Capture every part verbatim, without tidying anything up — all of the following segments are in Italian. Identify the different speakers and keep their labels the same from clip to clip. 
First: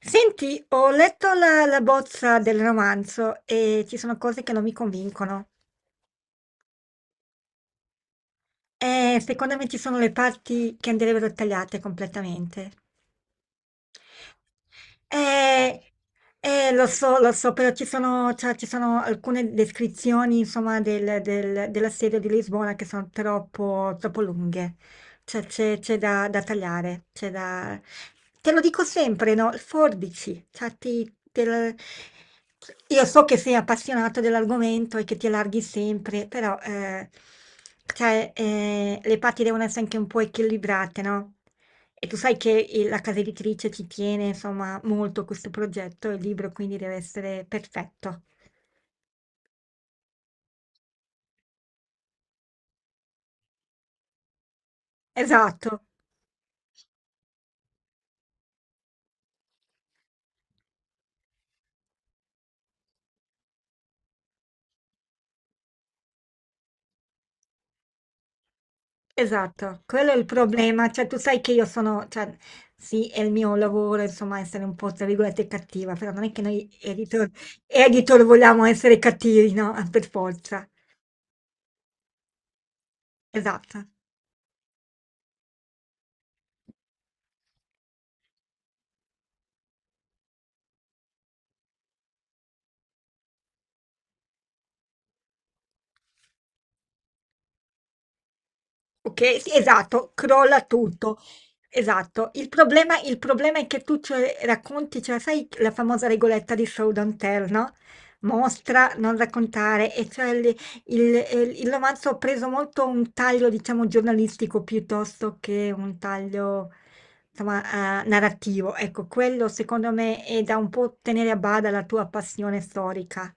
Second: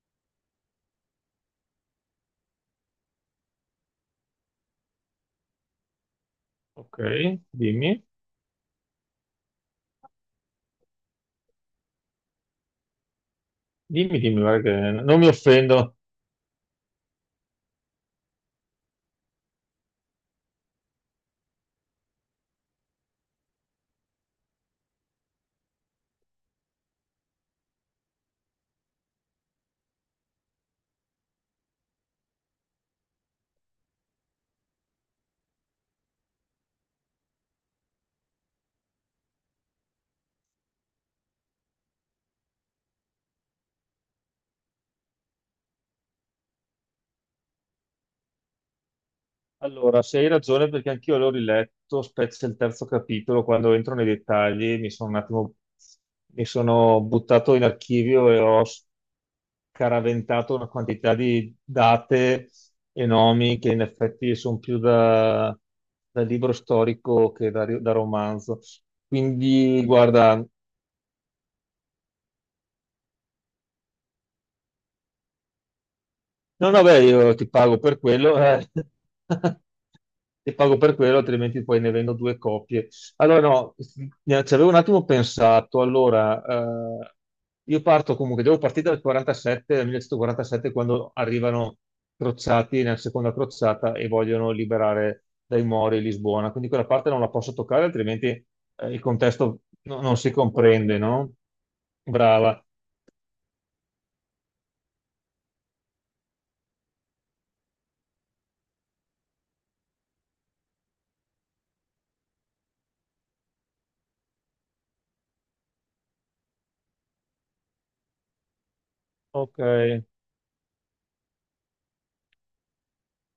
Speaker 1: Senti, ho letto la, la bozza del romanzo e ci sono cose che non mi convincono.
Speaker 2: Ok, dimmi,
Speaker 1: E secondo me ci sono le parti che andrebbero tagliate completamente.
Speaker 2: dimmi, dimmi, guarda che non mi
Speaker 1: Eh,
Speaker 2: offendo.
Speaker 1: eh, Lo so, lo so, però ci sono, cioè, ci sono alcune descrizioni, insomma, del- del- dell'assedio di Lisbona che sono troppo, troppo lunghe. Cioè, c'è c'è da, da tagliare, c'è da... Te lo dico sempre, no? Forbici, cioè, ti- te lo- Io so che sei appassionato dell'argomento e che ti allarghi sempre, però, eh, cioè, eh, le parti devono essere anche un po' equilibrate, no? E tu sai che il- la casa editrice ci tiene, insomma, molto a questo progetto, il libro quindi deve essere perfetto.
Speaker 2: Allora, se hai ragione, perché anch'io l'ho riletto, specie il terzo capitolo, quando entro nei dettagli, mi sono un attimo,
Speaker 1: Esatto,
Speaker 2: mi sono buttato in archivio e ho scaraventato una quantità di date e nomi che in effetti sono più da, da libro storico che da, da romanzo.
Speaker 1: esatto.
Speaker 2: Quindi,
Speaker 1: Quello è il
Speaker 2: guarda,
Speaker 1: problema. Cioè, tu sai che io sono, cioè, sì, è il mio lavoro, insomma, essere un po', tra virgolette, cattiva, però non è che noi
Speaker 2: no, no, beh,
Speaker 1: editor,
Speaker 2: io ti pago per
Speaker 1: editor
Speaker 2: quello,
Speaker 1: vogliamo
Speaker 2: eh.
Speaker 1: essere cattivi, no? Per
Speaker 2: Ti
Speaker 1: forza.
Speaker 2: pago per quello, altrimenti poi ne vendo due copie. Allora, no,
Speaker 1: Esatto.
Speaker 2: ne- ci avevo un attimo pensato. Allora, eh, io parto comunque, devo partire dal quarantasette, dal millenovecentoquarantasette, quando arrivano crociati nella seconda crociata e vogliono liberare dai Mori Lisbona. Quindi quella parte non la posso toccare, altrimenti eh, il
Speaker 1: Ok, sì,
Speaker 2: contesto no-
Speaker 1: esatto,
Speaker 2: non si
Speaker 1: crolla
Speaker 2: comprende,
Speaker 1: tutto.
Speaker 2: no?
Speaker 1: Esatto. Il
Speaker 2: Brava.
Speaker 1: problema, il problema è che tu cioè, racconti, cioè, sai la famosa regoletta di Showdown Tell, no? Mostra, non raccontare, e cioè il, il- eh, il romanzo ha preso molto un taglio, diciamo, giornalistico piuttosto che un taglio, insomma, eh, narrativo. Ecco, quello
Speaker 2: Ok.
Speaker 1: secondo me è da un po' tenere a bada la tua passione storica.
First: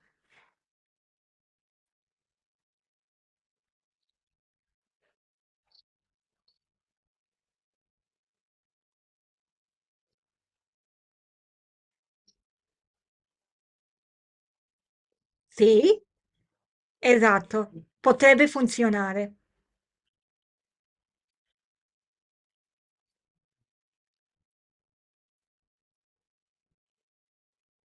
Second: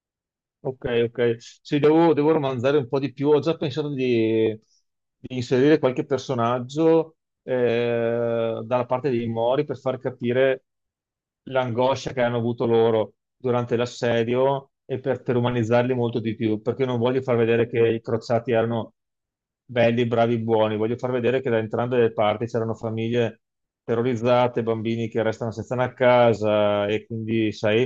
Speaker 2: Ok, ok. Sì, devo, devo romanzare un po' di più. Ho già pensato di, di inserire qualche personaggio eh, dalla parte dei Mori per far capire l'angoscia che hanno avuto loro durante l'assedio e per, per umanizzarli
Speaker 1: Sì,
Speaker 2: molto di più, perché non voglio far vedere
Speaker 1: esatto,
Speaker 2: che i
Speaker 1: potrebbe
Speaker 2: crociati erano
Speaker 1: funzionare,
Speaker 2: belli, bravi, buoni. Voglio far vedere che da entrambe le parti c'erano famiglie terrorizzate, bambini che restano senza una casa e quindi, sai,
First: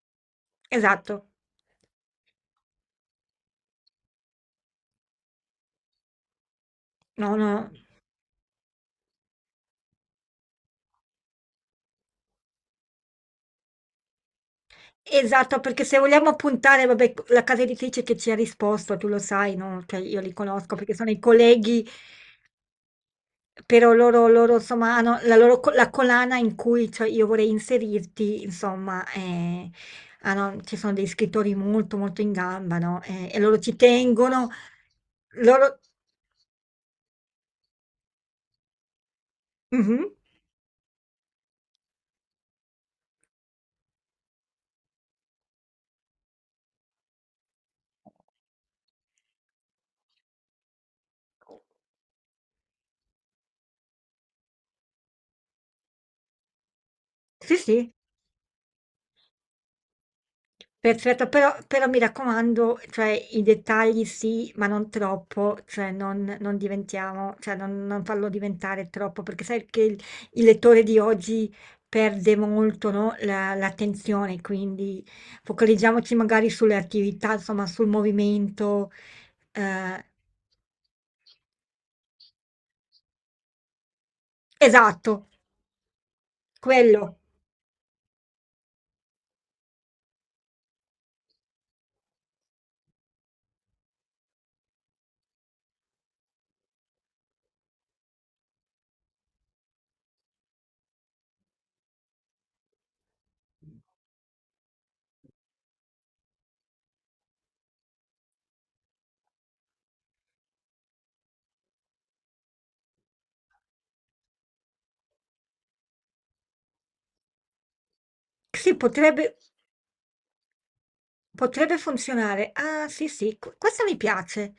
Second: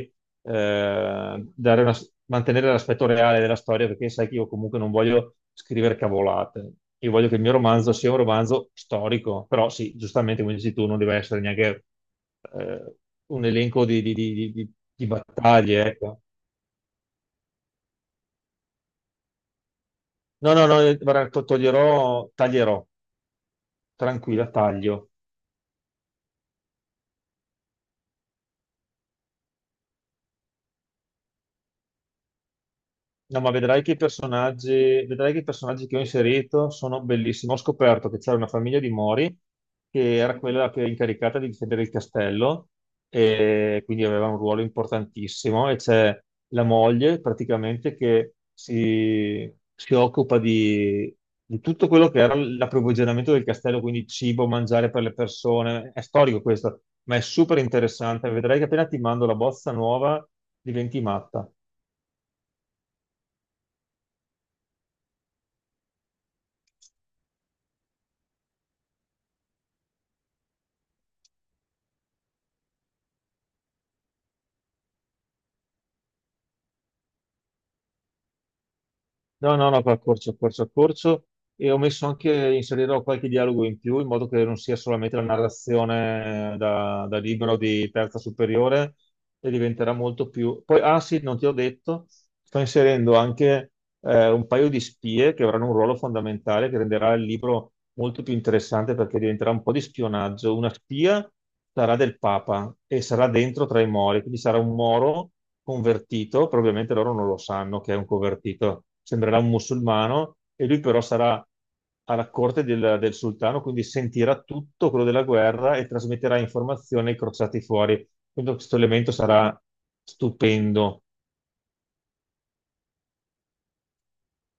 Speaker 1: esatto.
Speaker 2: eh, dare una- mantenere l'aspetto reale della storia perché sai che io comunque non voglio scrivere cavolate. Io voglio
Speaker 1: No,
Speaker 2: che il mio
Speaker 1: no.
Speaker 2: romanzo sia un romanzo storico, però sì, giustamente come dici tu, non deve essere neanche eh, un elenco di, di- di- di- di di
Speaker 1: Esatto, perché
Speaker 2: battaglie,
Speaker 1: se
Speaker 2: ecco.
Speaker 1: vogliamo puntare, vabbè, la casa editrice che ci ha risposto, tu lo sai, no? Cioè, io li
Speaker 2: No, no,
Speaker 1: conosco
Speaker 2: no,
Speaker 1: perché sono i
Speaker 2: guarda, to-
Speaker 1: colleghi,
Speaker 2: toglierò, taglierò,
Speaker 1: però loro,
Speaker 2: tranquilla,
Speaker 1: loro, insomma,
Speaker 2: taglio.
Speaker 1: hanno la loro co- la collana in cui cioè, io vorrei inserirti, insomma, eh, hanno- ci sono dei scrittori molto, molto in gamba, no? Eh, e
Speaker 2: No, ma
Speaker 1: loro ci
Speaker 2: vedrai che i
Speaker 1: tengono,
Speaker 2: personaggi, vedrai che i
Speaker 1: loro...
Speaker 2: personaggi che ho inserito sono bellissimi. Ho scoperto che c'era una famiglia di Mori
Speaker 1: Mhm.
Speaker 2: che era quella che era incaricata di difendere il castello e quindi aveva un ruolo importantissimo. E c'è la moglie praticamente che si, si occupa di, di tutto quello che era l'approvvigionamento del castello, quindi cibo, mangiare per le persone. È storico questo, ma è
Speaker 1: Sì,
Speaker 2: super
Speaker 1: sì.
Speaker 2: interessante. Vedrai che appena ti mando la bozza nuova diventi
Speaker 1: Perfetto,
Speaker 2: matta.
Speaker 1: però, però mi raccomando, cioè, i dettagli sì, ma non troppo, cioè, non, non diventiamo, cioè, non, non farlo diventare troppo, perché sai che il, il lettore di oggi perde molto, no, la- l'attenzione, quindi focalizziamoci magari sulle attività, insomma, sul movimento.
Speaker 2: No, no, no,
Speaker 1: eh,
Speaker 2: accorcio, accorcio, accorcio. E ho messo anche, inserirò qualche dialogo in più in modo che non sia solamente la
Speaker 1: esatto,
Speaker 2: narrazione
Speaker 1: quello.
Speaker 2: da, da libro di terza superiore e diventerà molto più... Poi, ah sì, non ti ho detto, sto inserendo anche eh, un paio di spie che avranno un ruolo fondamentale che renderà il libro molto più interessante perché diventerà un po' di spionaggio. Una spia sarà del Papa e sarà dentro tra i Mori, quindi sarà un Moro convertito, probabilmente loro non lo sanno che è un convertito, sembrerà un musulmano e lui però sarà alla corte del, del sultano, quindi sentirà tutto quello della guerra e trasmetterà informazioni ai crociati fuori. Quindi questo
Speaker 1: Sì,
Speaker 2: elemento
Speaker 1: potrebbe.
Speaker 2: sarà stupendo.
Speaker 1: Potrebbe funzionare. Ah, sì, sì, qu- questa mi piace.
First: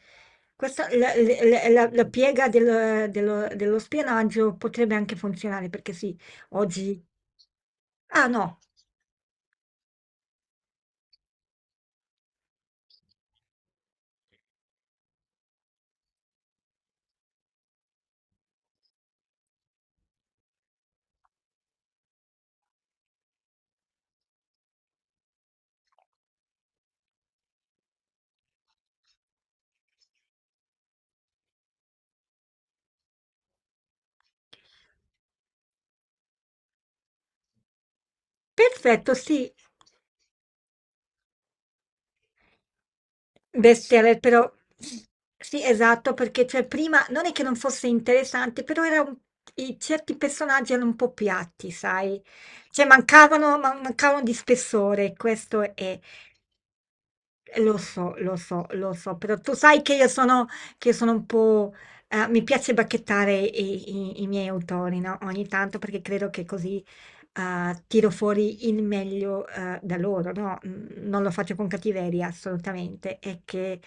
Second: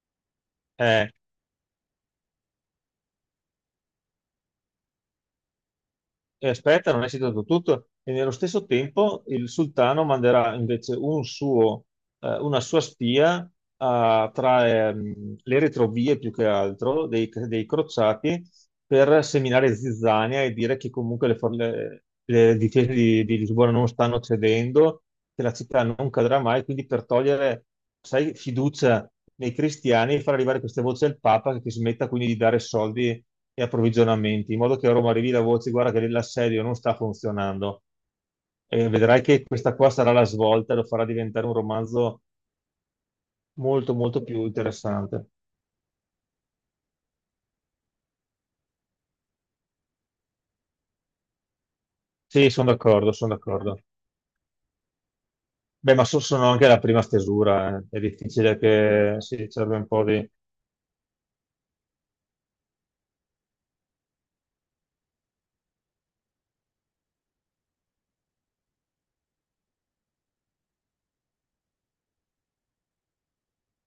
Speaker 1: Questa,
Speaker 2: Eh,
Speaker 1: la, la- la- la piega del- dello, dello spionaggio potrebbe anche funzionare perché sì,
Speaker 2: E aspetta,
Speaker 1: oggi...
Speaker 2: non è citato tutto. E
Speaker 1: Ah,
Speaker 2: nello
Speaker 1: no,
Speaker 2: stesso tempo il sultano manderà invece un suo, eh, una sua spia a- tra ehm, le retrovie più che altro dei, dei crociati per seminare zizzania e dire che comunque le, for- le- le difese di, di Lisbona non stanno cedendo, che la città non cadrà mai, quindi per togliere, sai, fiducia nei cristiani e far arrivare queste voci al Papa che smetta quindi di dare soldi e approvvigionamenti, in modo che a Roma arrivi la voce, guarda che l'assedio non sta funzionando. E
Speaker 1: perfetto,
Speaker 2: vedrai che
Speaker 1: sì,
Speaker 2: questa qua sarà la svolta, lo farà diventare un romanzo molto,
Speaker 1: bestseller,
Speaker 2: molto più
Speaker 1: però...
Speaker 2: interessante.
Speaker 1: Sì, esatto, perché cioè, prima non è che non fosse interessante, però era un- i certi personaggi erano un po' piatti, sai?
Speaker 2: Sì, sono
Speaker 1: Cioè
Speaker 2: d'accordo, sono
Speaker 1: mancavano, man-
Speaker 2: d'accordo.
Speaker 1: mancavano di spessore, questo
Speaker 2: Beh,
Speaker 1: è.
Speaker 2: ma so- sono anche la prima
Speaker 1: Eh, Lo
Speaker 2: stesura, eh. È
Speaker 1: so, lo
Speaker 2: difficile
Speaker 1: so, lo so,
Speaker 2: che
Speaker 1: però
Speaker 2: si
Speaker 1: tu
Speaker 2: serve
Speaker 1: sai
Speaker 2: un
Speaker 1: che
Speaker 2: po'
Speaker 1: io
Speaker 2: di...
Speaker 1: sono, che io sono un po'... eh, mi piace bacchettare i, i- i miei autori, no? Ogni tanto perché credo che così eh, tiro fuori il meglio eh, da loro, no? Mm, Non lo faccio con cattiveria, assolutamente. È che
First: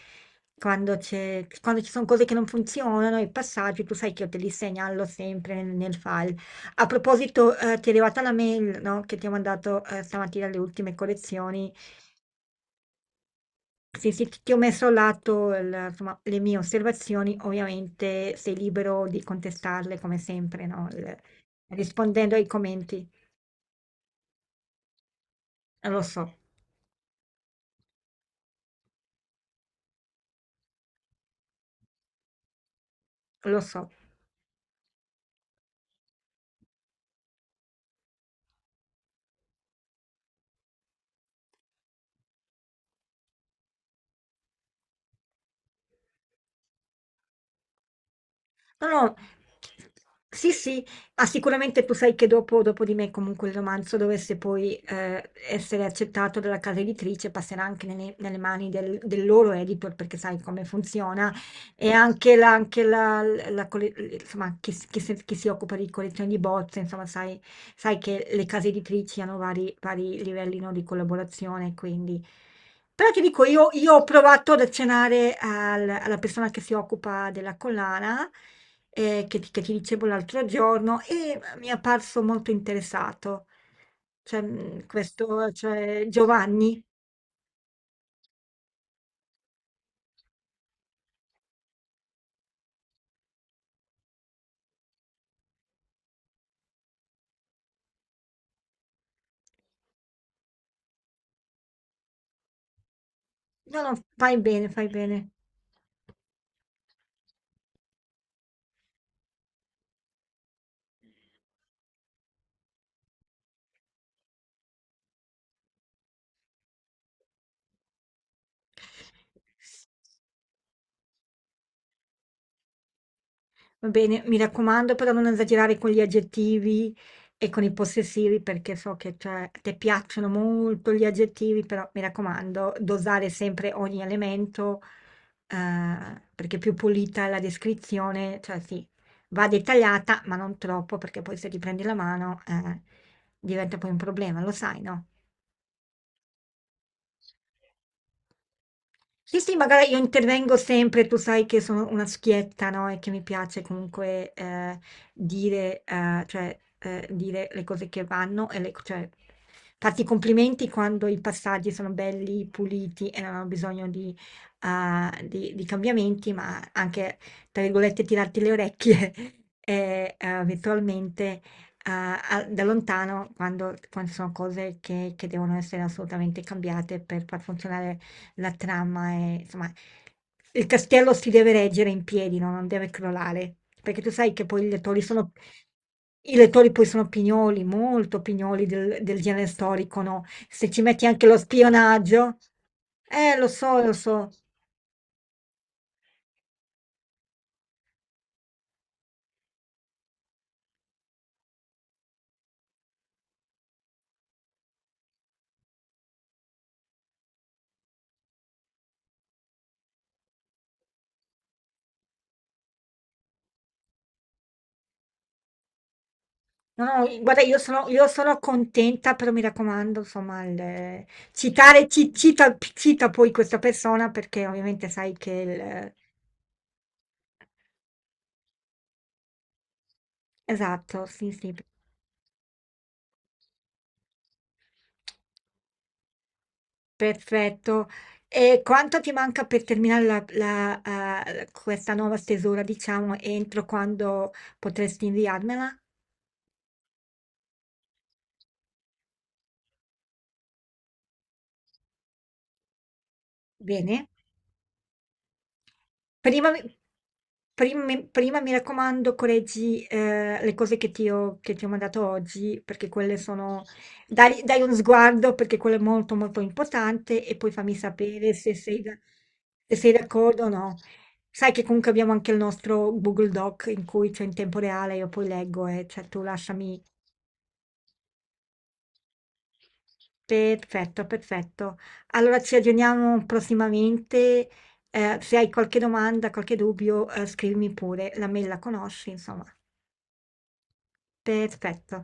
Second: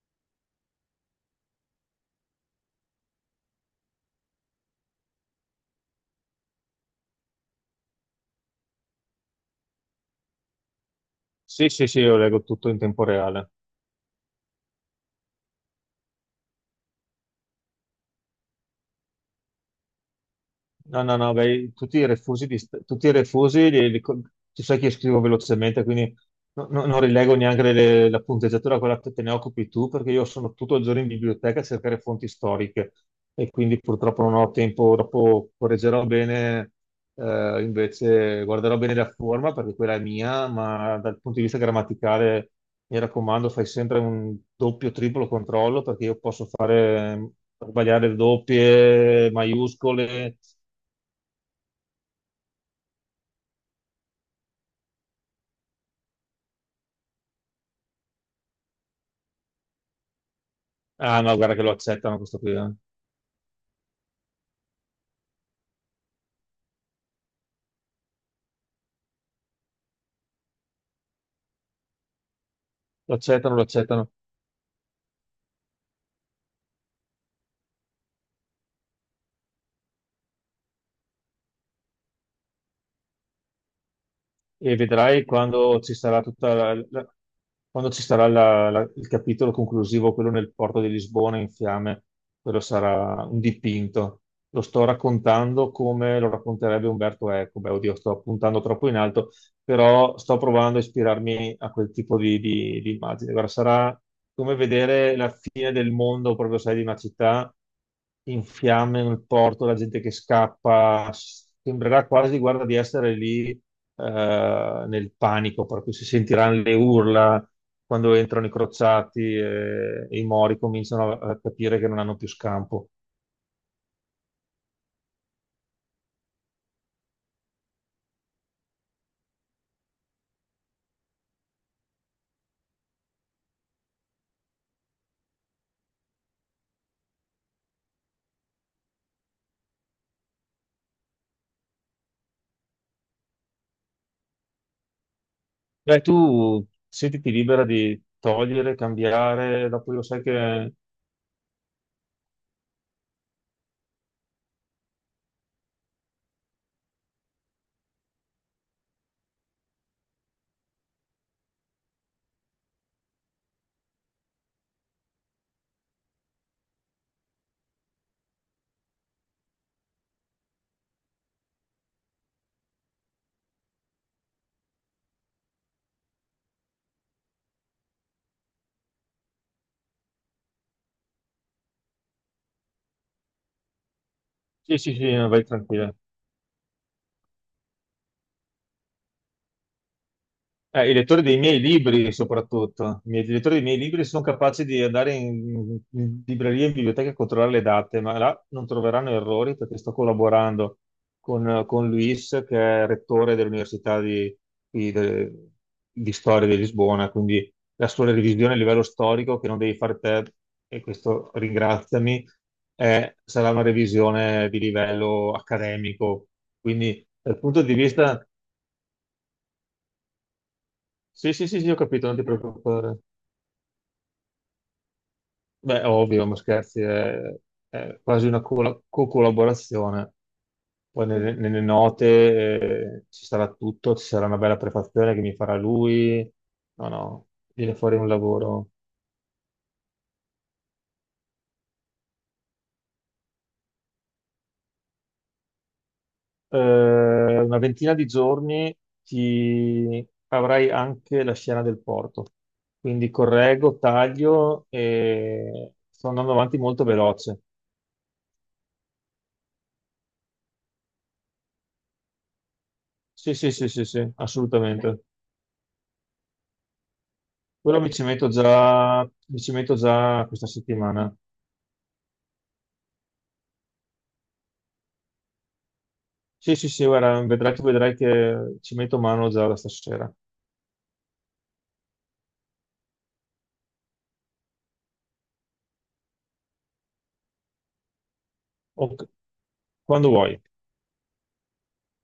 Speaker 1: quando c'è, quando ci sono cose che non funzionano, i passaggi, tu sai che io te li segnalo sempre nel, nel file. A proposito, eh, ti è arrivata la mail, no? Che ti ho mandato eh, stamattina le ultime
Speaker 2: Sì,
Speaker 1: collezioni.
Speaker 2: sì, sì, io leggo tutto in tempo reale.
Speaker 1: Sì, sì, ti ti ho messo a lato il- insomma, le mie osservazioni, ovviamente sei libero di contestarle come sempre, no?
Speaker 2: No,
Speaker 1: Il-
Speaker 2: no, no, beh, tutti i
Speaker 1: rispondendo ai
Speaker 2: refusi, di st- tutti
Speaker 1: commenti.
Speaker 2: i refusi li- li co- tu sai che io scrivo velocemente,
Speaker 1: Eh, Lo
Speaker 2: quindi
Speaker 1: so,
Speaker 2: no- no- non rilego neanche le- la punteggiatura, quella che te ne occupi tu, perché io sono tutto il giorno in biblioteca a cercare fonti storiche e
Speaker 1: lo
Speaker 2: quindi
Speaker 1: so.
Speaker 2: purtroppo non ho tempo, dopo correggerò bene, eh, invece guarderò bene la forma perché quella è mia, ma dal punto di vista grammaticale mi raccomando, fai sempre un doppio, triplo controllo perché io posso fare, sbagliare
Speaker 1: No, no,
Speaker 2: doppie, maiuscole.
Speaker 1: sì, sì, ah, sicuramente tu sai che dopo, dopo di me comunque il romanzo dovesse poi eh, essere accettato dalla casa editrice, passerà anche nelle, nelle mani del del loro editor, perché sai come
Speaker 2: Ah
Speaker 1: funziona.
Speaker 2: no, guarda che lo
Speaker 1: E
Speaker 2: accettano
Speaker 1: anche
Speaker 2: questo
Speaker 1: la,
Speaker 2: qui, eh.
Speaker 1: anche la, la colle- insomma, chi, si- chi si chi si occupa di collezioni di bozze, insomma, sai, sai che le case editrici hanno vari, vari livelli, no, di collaborazione, quindi... Però
Speaker 2: Lo
Speaker 1: ti dico,
Speaker 2: accettano, lo
Speaker 1: io, io ho
Speaker 2: accettano.
Speaker 1: provato ad accennare al- alla persona che si occupa della collana, eh, che, ti che ti dicevo l'altro giorno, e mi è apparso molto interessato. Cioè,
Speaker 2: E
Speaker 1: mh,
Speaker 2: vedrai
Speaker 1: questo,
Speaker 2: quando ci
Speaker 1: cioè,
Speaker 2: sarà tutta la-
Speaker 1: Giovanni.
Speaker 2: la- quando ci sarà la- la- il capitolo conclusivo, quello nel porto di Lisbona in fiamme, quello sarà un dipinto. Lo sto raccontando come lo racconterebbe Umberto Eco. Beh, oddio, sto puntando troppo in alto, però sto provando a ispirarmi a quel tipo di, di- di immagine. Guarda,
Speaker 1: No, no,
Speaker 2: sarà
Speaker 1: fai
Speaker 2: come
Speaker 1: bene, fai
Speaker 2: vedere
Speaker 1: bene.
Speaker 2: la fine del mondo, proprio sai, di una città in fiamme nel porto, la gente che scappa. Sembrerà quasi, guarda, di essere lì eh, nel panico, per cui si sentiranno le urla quando entrano i crociati e, e i mori cominciano a, a capire che non hanno più scampo.
Speaker 1: Va bene, mi raccomando, però non esagerare con gli aggettivi e con i possessivi, perché so che cioè, a te piacciono molto gli aggettivi, però mi raccomando, dosare sempre ogni elemento, eh, perché più pulita è la descrizione, cioè sì, va dettagliata, ma non troppo, perché poi se ti prendi la mano, eh, diventa poi un problema, lo sai, no?
Speaker 2: Beh, tu sentiti libera di togliere,
Speaker 1: Sì, sì,
Speaker 2: cambiare,
Speaker 1: magari
Speaker 2: dopo
Speaker 1: io
Speaker 2: lo sai
Speaker 1: intervengo
Speaker 2: che...
Speaker 1: sempre, tu sai che sono una schietta, no? E che mi piace comunque eh, dire, eh, cioè, eh, dire le cose che vanno, e le- cioè, farti i complimenti quando i passaggi sono belli, puliti e non hanno bisogno di, eh, di- di cambiamenti, ma anche, tra virgolette, tirarti le orecchie eh, eh, virtualmente eh, a- da lontano quando, quando sono cose che, che devono essere assolutamente cambiate per far funzionare la trama è, insomma, il castello si deve reggere in piedi, no? Non deve crollare, perché tu sai che poi i
Speaker 2: Sì, sì,
Speaker 1: lettori
Speaker 2: sì,
Speaker 1: sono,
Speaker 2: vai tranquilla.
Speaker 1: i lettori poi sono pignoli, molto pignoli del, del genere storico, no? Se ci
Speaker 2: Eh, i
Speaker 1: metti
Speaker 2: lettori
Speaker 1: anche lo
Speaker 2: dei miei libri,
Speaker 1: spionaggio,
Speaker 2: soprattutto, i miei- i
Speaker 1: eh, lo
Speaker 2: lettori dei miei
Speaker 1: so, lo
Speaker 2: libri sono
Speaker 1: so.
Speaker 2: capaci di andare in, in libreria e in biblioteca a controllare le date, ma là non troveranno errori perché sto collaborando con, con Luis, che è rettore dell'Università di, di- de- di Storia di Lisbona, quindi la sua revisione a livello storico, che non devi fare te, e questo ringraziami, eh, sarà una revisione di livello accademico.
Speaker 1: No,
Speaker 2: Quindi
Speaker 1: no,
Speaker 2: dal
Speaker 1: guarda, io
Speaker 2: punto di
Speaker 1: sono, io
Speaker 2: vista...
Speaker 1: sono contenta, però mi raccomando, insomma, il-
Speaker 2: Sì, sì, sì, sì, ho
Speaker 1: citare,
Speaker 2: capito,
Speaker 1: ci-
Speaker 2: non ti
Speaker 1: cita,
Speaker 2: preoccupare.
Speaker 1: cita poi questa persona perché ovviamente sai che
Speaker 2: Beh,
Speaker 1: il,
Speaker 2: ovvio, ma scherzi, è, è quasi una cola- co-collaborazione.
Speaker 1: Esatto,
Speaker 2: Poi
Speaker 1: sì,
Speaker 2: nelle,
Speaker 1: sì.
Speaker 2: nelle note eh, ci sarà tutto, ci sarà una bella prefazione che mi farà lui. No, no, viene
Speaker 1: Perfetto.
Speaker 2: fuori un
Speaker 1: E
Speaker 2: lavoro.
Speaker 1: quanto ti manca per terminare la- la, eh, questa nuova stesura, diciamo, entro quando potresti inviarmela?
Speaker 2: Eh, una ventina di giorni ti avrai anche la scena del porto. Quindi correggo,
Speaker 1: Bene?
Speaker 2: taglio e sto andando
Speaker 1: Prima
Speaker 2: avanti
Speaker 1: mi
Speaker 2: molto veloce.
Speaker 1: prim mi prima mi raccomando correggi, ehm, le cose che ti ho che ti ho mandato oggi, perché quelle
Speaker 2: Sì, sì,
Speaker 1: sono
Speaker 2: sì, sì, sì,
Speaker 1: dai dai un
Speaker 2: assolutamente.
Speaker 1: sguardo perché quello è molto, molto importante e poi fammi
Speaker 2: Quello mi ci metto
Speaker 1: sapere se sei da
Speaker 2: già, mi ci
Speaker 1: se
Speaker 2: metto
Speaker 1: sei
Speaker 2: già
Speaker 1: d'accordo
Speaker 2: questa
Speaker 1: o no.
Speaker 2: settimana.
Speaker 1: Sai che comunque abbiamo anche il nostro Google Doc in cui cioè in tempo reale io poi leggo e cioè tu
Speaker 2: Sì, sì,
Speaker 1: lasciami.
Speaker 2: sì, guarda, vedrai, tu vedrai che ci metto mano già da stasera.
Speaker 1: Perfetto, perfetto. Allora ci aggiorniamo prossimamente. eh, se hai qualche domanda, qualche dubbio, eh, scrivimi pure. La mail la
Speaker 2: Ok,
Speaker 1: conosci, insomma.
Speaker 2: quando vuoi.
Speaker 1: Perfetto.